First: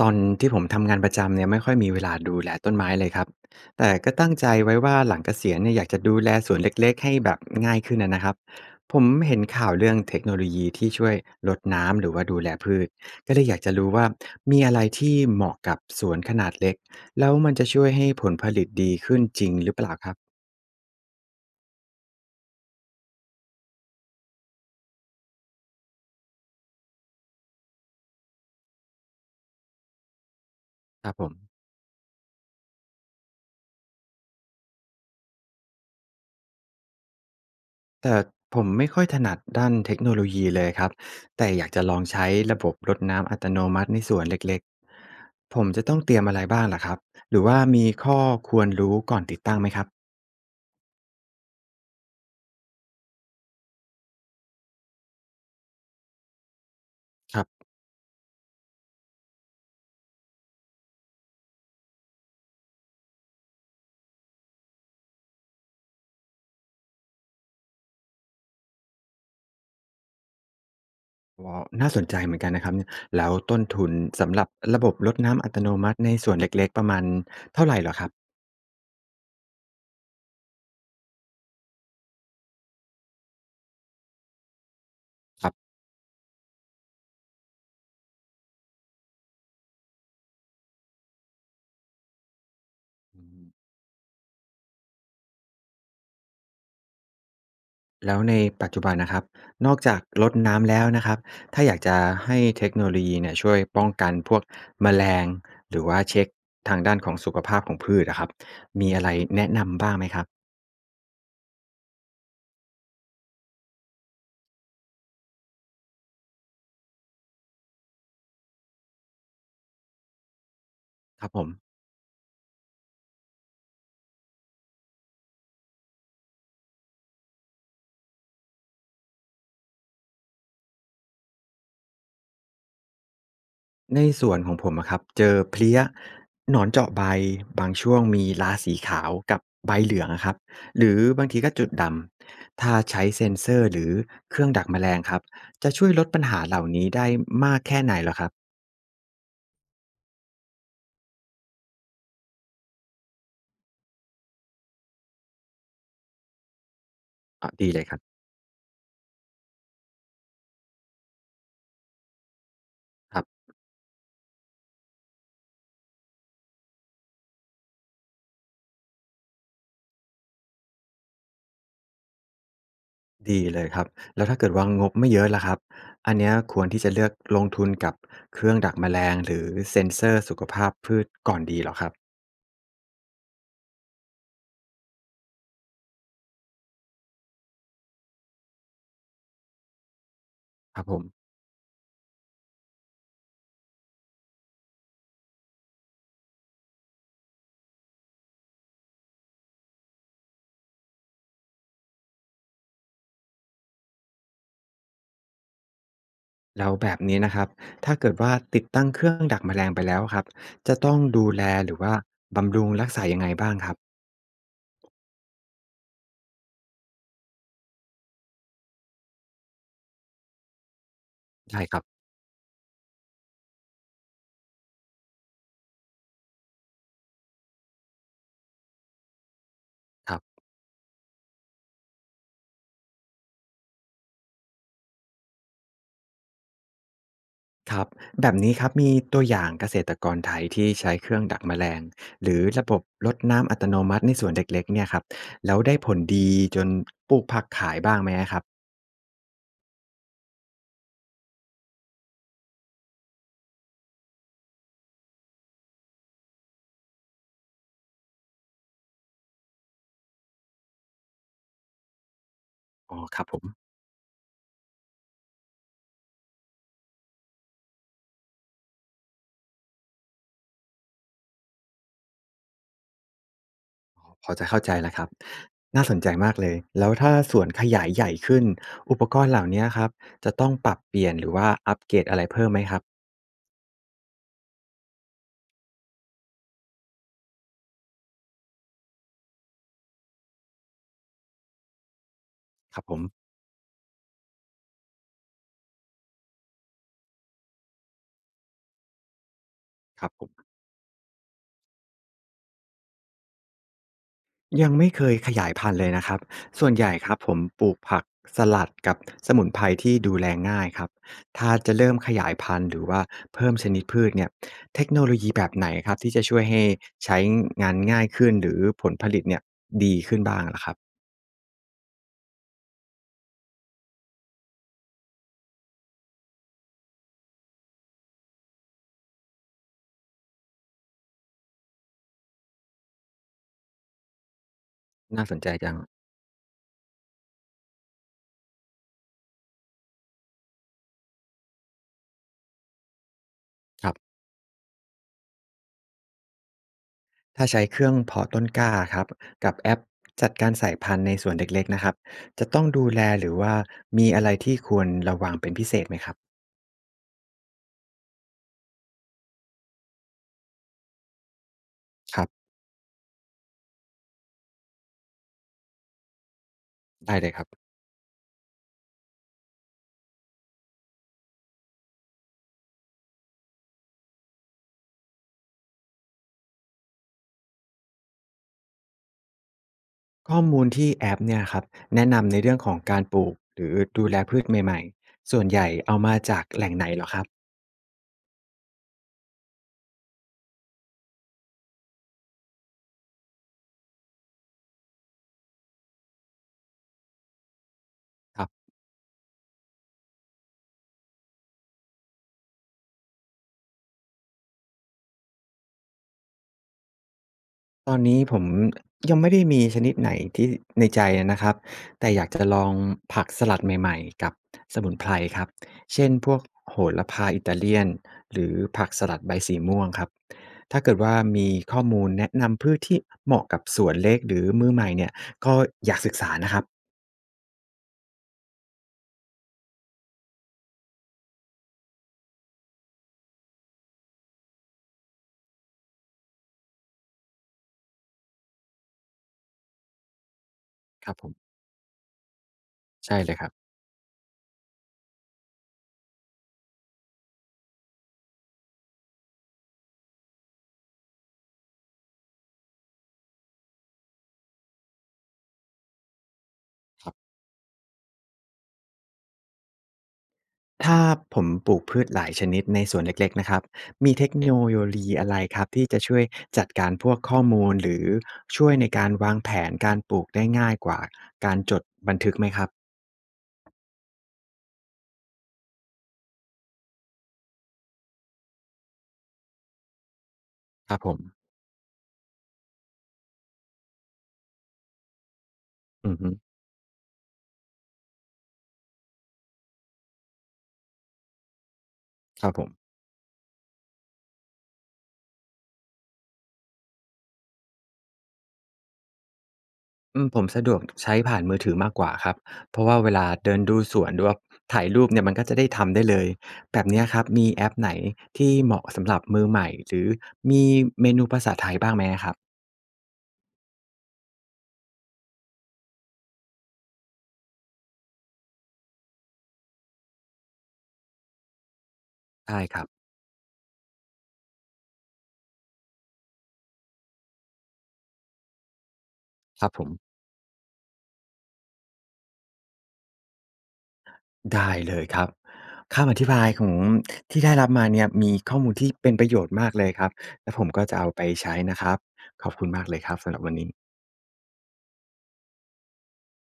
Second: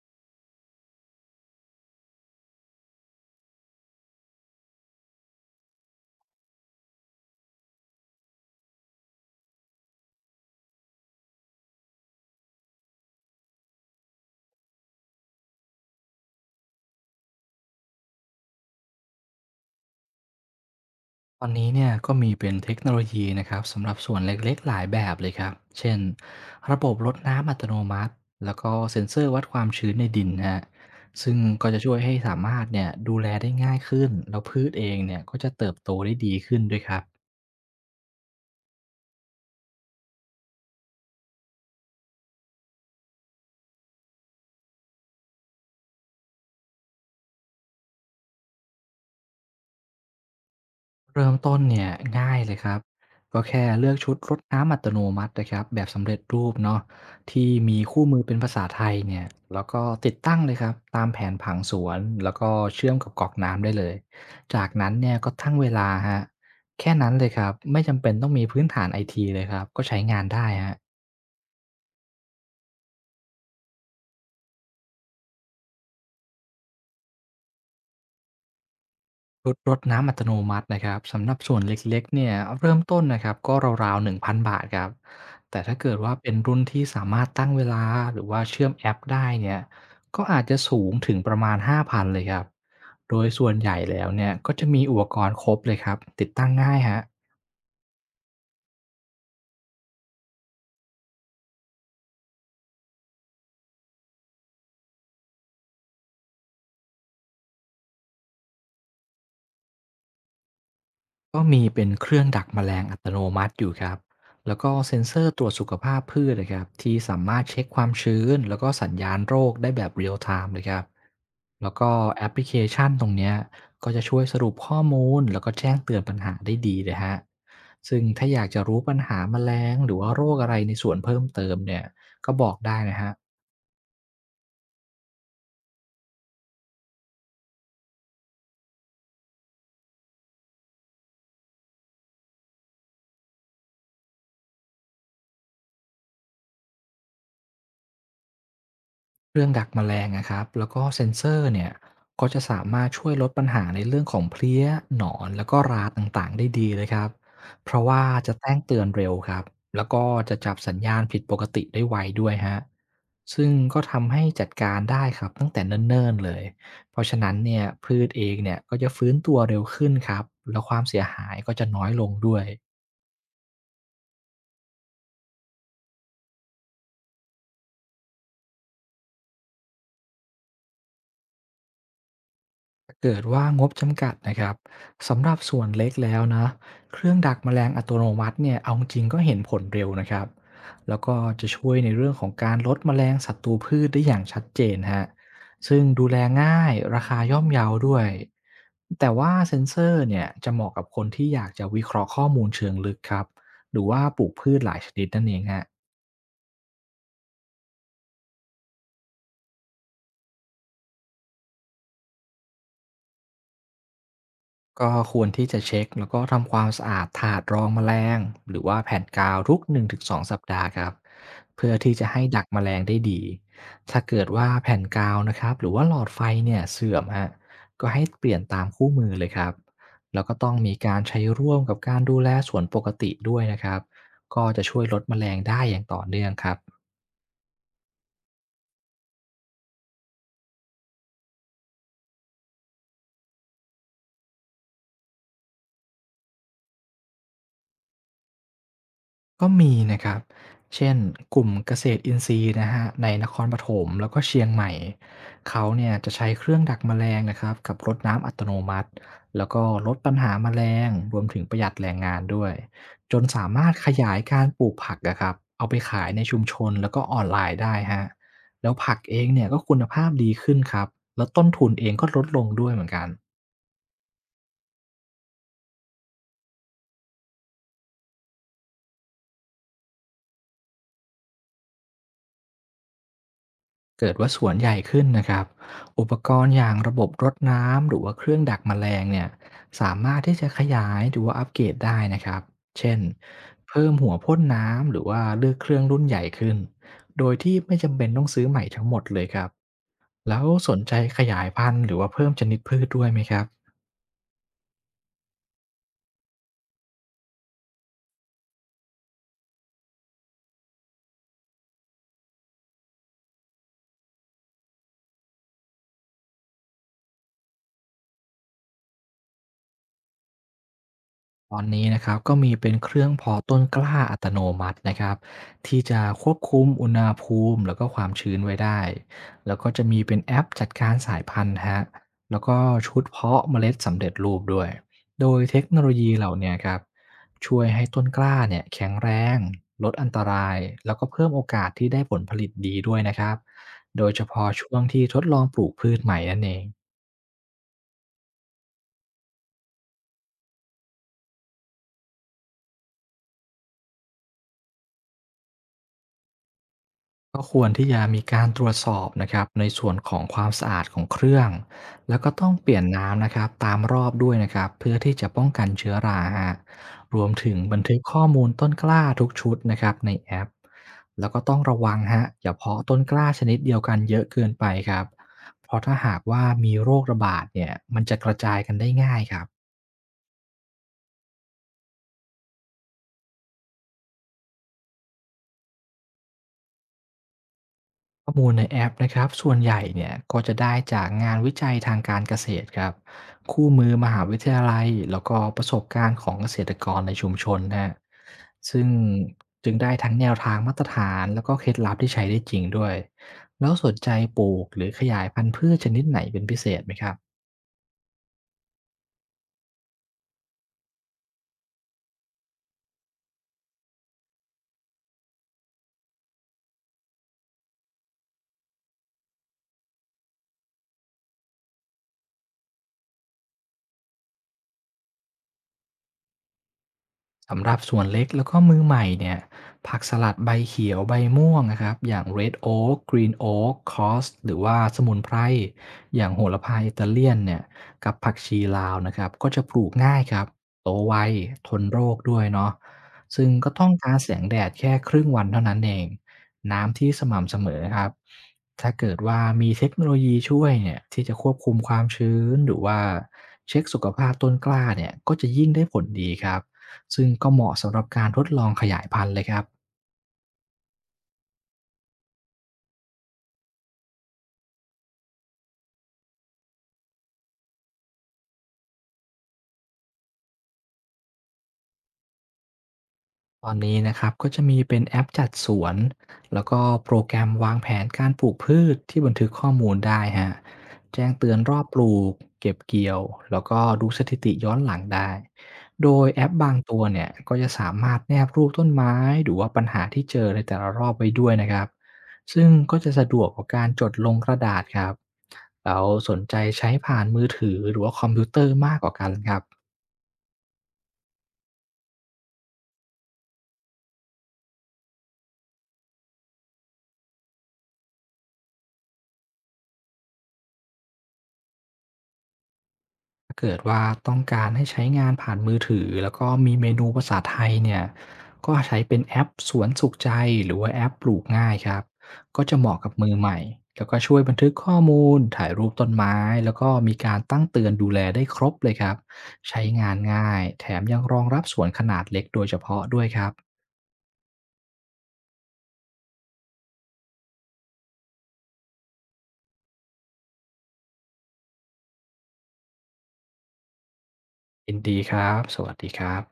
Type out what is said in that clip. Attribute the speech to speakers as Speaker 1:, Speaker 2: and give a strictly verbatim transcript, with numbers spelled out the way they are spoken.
Speaker 1: ตอนที่ผมทำงานประจำเนี่ยไม่ค่อยมีเวลาดูแลต้นไม้เลยครับแต่ก็ตั้งใจไว้ว่าหลังเกษียณเนี่ยอยากจะดูแลสวนเล็กๆให้แบบง่ายขึ้นนะนะครับผมเห็นข่าวเรื่องเทคโนโลยีที่ช่วยลดน้ำหรือว่าดูแลพืชก็เลยอยากจะรู้ว่ามีอะไรที่เหมาะกับสวนขนาดเล็กแล้วมันจะช่วยให้ผลผลิตดีขึ้นจริงหรือเปล่าครับ
Speaker 2: ตอนนี้เนี่ยก็มีเป็นเทคโนโลยีนะครับสำหรับส่วนเล็กๆหลายแบบเลยครับเช่นระบบรดน้ำอัตโนมัติแล้วก็เซ็นเซอร์วัดความชื้นในดินฮะ
Speaker 1: ครับผ
Speaker 2: ซึ่ง
Speaker 1: ม
Speaker 2: ก็จะช่วยให้สามารถเนี่ยดูแลได้ง่ายขึ้นแล้วพืชเองเนี่ยก็จะเติบโตได้ดีขึ้นด้วยครับ
Speaker 1: แต่ผมไม่ค่อยถนัดด้านเทคโนโลยีเลยครับแต่อยากจะลองใช้ระบบรดน้ำอัตโนมัติในสวนเล็กๆผมจะต้องเตรียมอะไรบ้างล่ะครับหรือว่ามีข้อควรรู้ก่อนติดตั้งไหมครับ
Speaker 2: เริ่มต้นเนี่ยง่ายเลยครับก็แค่เลือกชุดรดน้ำอัตโนมัตินะครับแบบสำเร็จรูปเนาะ
Speaker 1: ครั
Speaker 2: ที่
Speaker 1: บ
Speaker 2: มีคู่มือเป็นภาษาไทยเนี่ยแล้วก็ติดตั้งเลยครับตามแผนผังสวนแล้วก็เชื่อมกับก๊อกน้ำได้เลยจากนั้นเนี่ยก็ตั้งเวลาฮะแค่นั้นเลยครับไม่จำเป็นต้องมีพื้นฐานไอทีเลยครับก็ใช้งานได้ฮะ
Speaker 1: อ๋อน่าสนใจเหมือนกันนะครับเนี่ยแล้วต้นทุนสำหรับระบบรดน้ำอัตโนมัติในสวนเล็กๆประมาณเท่าไหร่เหรอครับ
Speaker 2: ชุดรดน้ำอัตโนมัตินะครับสำหรับส่วนเล็กๆเนี่ยเริ่มต้นนะครับก็ราวๆหนึ่งพันบาทครับ
Speaker 1: ครั
Speaker 2: แต่
Speaker 1: บ
Speaker 2: ถ้าเกิดว่าเป็นรุ่นที่สามารถตั้งเวลาหรือว่าเชื่อมแอปได้เนี่ยก็อาจจะสูงถึงประมาณห้าพันเลยครับโดยส่วนใหญ่แล้วเนี่ยก็จะมีอุปกรณ์ครบเลยครับติดตั้งง่ายฮะ
Speaker 1: แล้วในปัจจุบันนะครับนอกจากรดน้ำแล้วนะครับถ้าอยากจะให้เทคโนโลยีเนี่ยช่วยป้องกันพวกแมลงหรือว่าเช็คทางด้านของสุขภาพของพืชอะครับมีอะไรแนะนำบ้างไหมครับ
Speaker 2: ก็มีเป็นเครื่องดักแมลงอัตโนมัติอยู่ครับ แล้วก็เซ็นเซอร์ตรวจสุขภาพพืชนะครับที่สามารถเช็คความชื้นแล้วก็สัญญาณโรคได้แบบเรียลไทม์เลยครับ
Speaker 1: ครับผม
Speaker 2: แล้วก็แอปพลิเคชันตรงเนี้ยก็จะช่วยสรุปข้อมูลแล้วก็แจ้งเตือนปัญหาได้ดีเลยฮะซึ่งถ้าอยากจะรู้ปัญหาแมลงหรือว่าโรคอะไรในสวนเพิ่มเติมเนี่ยก็บอกได้นะฮะ
Speaker 1: ในส่วนของผมอะครับเจอเพลี้ยหนอนเจาะใบบางช่วงมีราสีขาวกับใบเหลืองอะครับหรือบางทีก็จุดดำถ้าใช้เซ็นเซอร์หรือเครื่องดักแมลงครับจะช่วยลดปัญหาเหล่านี้ได้มากแค่ไหนเหรอครับ
Speaker 2: เครื่องดักแมลงนะครับแล้วก็เซ็นเซอร์เนี่ยก็จะสามารถช่วยลดปัญหาในเรื่องของเพลี้ยหนอนแล้วก็ราต่างๆได้ดีเลยครับ
Speaker 1: อาดี
Speaker 2: เพ
Speaker 1: เล
Speaker 2: ราะ
Speaker 1: ยครับ
Speaker 2: ว่าจะแจ้งเตือนเร็วครับแล้วก็จะจับสัญญาณผิดปกติได้ไวด้วยฮะ
Speaker 1: ครับ
Speaker 2: ซึ่งก็ทำให้จัดการได้ครับตั้งแต่เนิ่นๆเลยเพราะฉะนั้นเนี่ยพืชเองเนี่ยก็จะฟื้นตัวเร็วขึ้นครับแล้วความเสียหายก็จะน้อยลงด้วย
Speaker 1: ดีเลยครับแล้วถ้าเกิดว่างบไม่เยอะล่ะครับอันเนี้ยควรที่จะเลือกลงทุนกับเครื่องดักแมลงหรือเซ็นเซอร์สุขภาพพืชก่อนดีเหรอครับ
Speaker 2: เกิดว่างบจำกัดนะครับสำหรับส่วนเล็กแล้วนะเครื่องดักแมลงอัตโนมัติเนี่ยเอาจริงก็เห็นผลเร็วนะครับ
Speaker 1: ครับผ
Speaker 2: แล้วก็
Speaker 1: ม
Speaker 2: จะช่วยในเรื่องของการลดแมลงศัตรูพืชได้อย่างชัดเจนฮะซึ่งดูแลง่ายราคาย่อมเยาด้วยแต่ว่าเซ็นเซอร์เนี่ยจะเหมาะกับคนที่อยากจะวิเคราะห์ข้อมูลเชิงลึกครับหรือว่าปลูกพืชหลายชนิดนั่นเองฮะ
Speaker 1: แล้วแบบนี้นะครับถ้าเกิดว่าติดตั้งเครื่องดักแมลงไปแล้วครับจะต้องดูแลหรือว่าบำรุงรักษายังไงบ้างครับ
Speaker 2: ก็ควรที่จะเช็คแล้วก็ทำความสะอาดถาดรองแมลงหรือว่าแผ่นกาวทุกหนึ่งถึงสองสองสัปดาห์ครับ
Speaker 1: ได้
Speaker 2: เพื่อ
Speaker 1: ครับ
Speaker 2: ที่จะให้ดักแมลงได้ดีถ้าเกิดว่าแผ่นกาวนะครับหรือว่าหลอดไฟเนี่ยเสื่อมฮะก็ให้เปลี่ยนตามคู่มือเลยครับ
Speaker 1: ครั
Speaker 2: แล้วก็
Speaker 1: บ
Speaker 2: ต้องมีการใช้ร่วมกับการดูแลสวนปกติด้วยนะครับก็จะช่วยลดแมลงได้อย่างต่อเนื่องครับ
Speaker 1: ครับแบบนี้ครับมีตัวอย่างเกษตรกรไทยที่ใช้เครื่องดักแมลงหรือระบบรดน้ำอัตโนมัติในสวนเล็กๆเนี่ยครับแล้วได้ผลดีจนปลูกผักขายบ้างไหมครับ
Speaker 2: ก็มีนะครับ เช่นกลุ่มเกษตรอินทรีย์นะฮะในนครปฐมแล้วก็เชียงใหม่ เขาเนี่ยจะใช้เครื่องดักแมลงนะครับกับรถน้ำอัตโนมัติแล้วก็ลดปัญหาแมลงรวมถึงประหยัดแรงงานด้วย
Speaker 1: อ๋อ
Speaker 2: จ
Speaker 1: ค
Speaker 2: น
Speaker 1: รับผม
Speaker 2: สามารถขยายการปลูกผักนะครับเอาไปขายในชุมชนแล้วก็ออนไลน์ได้ฮะแล้วผักเองเนี่ยก็คุณภาพดีขึ้นครับแล้วต้นทุนเองก็ลดลงด้วยเหมือนกัน
Speaker 1: พอจะเข้าใจแล้วครับน่าสนใจมากเลยแล้วถ้าสวนขยายใหญ่ขึ้นอุปกรณ์เหล่าเนี้ยครับจะต้องปรับเปลี่ยนหรือว่าอัปเกรดอะไรเพิ่มไหมครับ
Speaker 2: เกิดว่าสวนใหญ่ขึ้นนะครับ อุปกรณ์อย่างระบบรดน้ำหรือว่าเครื่องดักแมลงเนี่ยสามารถที่จะขยายหรือว่าอัปเกรดได้นะครับ
Speaker 1: ครับ
Speaker 2: เช่
Speaker 1: ผ
Speaker 2: น
Speaker 1: ม
Speaker 2: เพิ่มหัวพ่นน้ำหรือว่าเลือกเครื่องรุ่นใหญ่ขึ้น โดยที่ไม่จำเป็นต้องซื้อใหม่ทั้งหมดเลยครับ
Speaker 1: ครับผ
Speaker 2: แล้ว
Speaker 1: ม
Speaker 2: สนใจขยายพันธุ์หรือว่าเพิ่มชนิดพืชด้วยไหมครับ
Speaker 1: ยังไม่เคยขยายพันธุ์เลยนะครับส่วนใหญ่ครับผมปลูกผักสลัดกับสมุนไพรที่ดูแลง่ายครับถ้าจะเริ่มขยายพันธุ์หรือว่าเพิ่มชนิดพืชเนี่ยเทคโนโลยีแบบไหนครับที่จะช่วยให้ใช้งานง่ายขึ้นหรือผลผลิตเนี่ยดีขึ้นบ้างล่ะครับ
Speaker 2: ตอนนี้นะครับก็มีเป็นเครื่องเพาะต้นกล้าอัตโนมัตินะครับที่จะควบคุมอุณหภูมิแล้วก็ความชื้นไว้ได้แล้วก็จะมีเป็นแอปจัดการสายพันธุ์ฮะแล้วก็ชุดเพาะเมล็ดสำเร็จรูปด้วย
Speaker 1: น่า
Speaker 2: โด
Speaker 1: สน
Speaker 2: ย
Speaker 1: ใจ
Speaker 2: เทค
Speaker 1: จั
Speaker 2: โน
Speaker 1: ง
Speaker 2: โลยีเหล่าเนี้ครับช่วยให้ต้นกล้าเนี่ยแข็งแรงลดอันตรายแล้วก็เพิ่มโอกาสที่ได้ผลผลิตดีด้วยนะครับ
Speaker 1: ครับ
Speaker 2: โดยเฉพาะช่วงที่ทดลองปลูกพืชใหม่นั่นเอง
Speaker 1: ถ้าใช้เครื่องเพาะต้นกล้าครับกับแอปจัดการสายพันธุ์ในส่วนเล็กๆนะครับจะต้องดูแลหรือว่ามีอะไรที่ควรระวังเป็นพิเศษไหมครับ
Speaker 2: ก็ควรที่จะมีการตรวจสอบนะครับในส่วนของความสะอาดของเครื่องแล้
Speaker 1: ค
Speaker 2: ว
Speaker 1: รั
Speaker 2: ก็ต้
Speaker 1: บ
Speaker 2: องเปลี่ยนน้ำนะครับตามรอบด้วยนะครับเพื่อที่จะป้องกันเชื้อราฮะ
Speaker 1: ได้
Speaker 2: รว
Speaker 1: เล
Speaker 2: ม
Speaker 1: ยครับ
Speaker 2: ถึงบันทึกข้อมูลต้นกล้าทุกชุดนะครับในแอปแล้วก็ต้องระวังฮะอย่าเพาะต้นกล้าชนิดเดียวกันเยอะเกินไปครับเพราะถ้าหากว่ามีโรคระบาดเนี่ยมันจะกระจายกันได้ง่ายครับ
Speaker 1: ข้อมูลที่แอปเนี่ยครับแนะนำในเรื่องของการปลูกหรือดูแลพืชใหม่ๆส่วนใหญ่เอามาจากแหล่งไหนเหรอ
Speaker 2: ข้อมูลในแอปนะครับส่วนใหญ่เนี่ยก็จะได้จากงานวิจัยทางการเกษตรครับคู่มือมหาวิทยาลัยแล้วก็ประสบการณ์ของเกษตรกรในชุมชนนะฮะ
Speaker 1: ครับ
Speaker 2: ซึ่งจึงได้ทั้งแนวทางมาตรฐานแล้วก็เคล็ดลับที่ใช้ได้จริงด้วยแล้วสนใจปลูกหรือขยายพันธุ์พืชชนิดไหนเป็นพิเศษไหมครับ
Speaker 1: ตอนนี้ผมยังไม่ได้มีชนิดไหนที่ในใจนะครับแต่อยากจะลองผักสลัดใหม่ๆกับสมุนไพรครับเช่นพวกโหระพาอิตาเลียนหรือผักสลัดใบสีม่วงครับถ้าเกิดว่ามีข้อมูลแนะนำพืชที่เหมาะกับสวนเล็กหรือมือใหม่เนี่ยก็อยากศึกษานะครับ
Speaker 2: สำหรับส่วนเล็กแล้วก็มือใหม่เนี่ยผักสลัดใบเขียวใบม่วงนะครับอย่าง เรด โอ๊ค กรีน โอ๊ค คอสหรือว่าสมุนไพรอย่างโหระพาอิตาเลียนเนี่ยกับผักชีลาวนะครับก็จะปลูกง่ายครับโต
Speaker 1: ครั
Speaker 2: ไว
Speaker 1: บผม
Speaker 2: ทนโรคด้วยเนาะ
Speaker 1: ใช่เลยค
Speaker 2: ซึ่ง
Speaker 1: รับ
Speaker 2: ก็ต้องการแสงแดดแค่ครึ่งวันเท่านั้นเองน้ำที่สม่ำเสมอครับถ้าเกิดว่ามีเทคโนโลยีช่วยเนี่ยที่จะควบคุมความชื้นหรือว่าเช็คสุขภาพต้นกล้าเนี่ยก็จะยิ่งได้ผลดีครับ ซึ่งก็เหมาะสำหรับการทดลองขยายพันธุ์เลยครับ
Speaker 1: ถ้าผมปลูกพืชหลายชนิดในสวนเล็กๆนะครับมีเทคโนโลยีอะไรครับที่จะช่วยจัดการพวกข้อมูลหรือช่วยในการวางแผนการปลูกได้ง่ายกว่าการจดบันทึกไหมครับ
Speaker 2: ตอนนี้นะครับก็จะมีเป็นแอปจัดสวน แล้วก็โปรแกรมวางแผนการปลูกพืชที่บันทึกข้อมูลได้ฮะ
Speaker 1: ครับผ
Speaker 2: แจ้ง
Speaker 1: ม
Speaker 2: เตือนรอบปลูกเก็บเกี่ยว แล้วก็ดูสถิติย้อนหลังได้ โด
Speaker 1: อือ
Speaker 2: ย
Speaker 1: ฮึ
Speaker 2: แอปบางตัวเนี่ยก็จะสามารถแนบรูปต้นไม้ หรือว่าปัญหาที่เจอในแต่ละรอบไว้ด้วยนะครับ
Speaker 1: ครับผ
Speaker 2: ซึ่ง
Speaker 1: ม
Speaker 2: ก็จะสะดวกกว่าการจดลงกระดาษครับเราสนใจใช้ผ่านมือถือหรือว่าคอมพิวเตอร์มากกว่ากันครับ
Speaker 1: อืมผมสะดวกใช้ผ่านมือถือมากกว่าครับเพราะว่าเวลาเดินดูสวนหรือว่าถ่ายรูปเนี่ยมันก็จะได้ทำได้เลยแบบเนี้ยครับมีแอปไหนที่เหมาะสำหรับมือใหม่หรือมีเมนูภาษาไทยบ้างไหมครับ
Speaker 2: ถ้าเกิดว่าต้องการให้ใช้งานผ่านมือถือแล้วก็มีเมนูภาษาไทยเนี่ยก็ใช้เป็นแอปสวนสุขใจหรือว่าแอปปลูกง่ายครับ
Speaker 1: ใช่
Speaker 2: ก็
Speaker 1: ค
Speaker 2: จะ
Speaker 1: รั
Speaker 2: เห
Speaker 1: บ
Speaker 2: มาะกับมือใหม่แล้วก็ช่วยบันทึกข้อมูลถ่ายรูปต้นไม้แล้วก็มีการตั้งเตือนดูแลได้ครบเลยครับ
Speaker 1: ครับผ
Speaker 2: ใช้งาน
Speaker 1: ม
Speaker 2: ง่ายแถมยังรองรับสวนขนาดเล็กโดยเฉพาะด้วยครับ
Speaker 1: ได้เลยครับคำอธิบายของที่ได้รับมาเนี่ยมีข้อมูลที่เป็นประโยชน์มากเลยครับแล้วผมก็จะเอาไปใช้นะครับขอบคุณมากเลยครับสำหรับวันนี้
Speaker 2: ยินดีครับสวัสดีครับ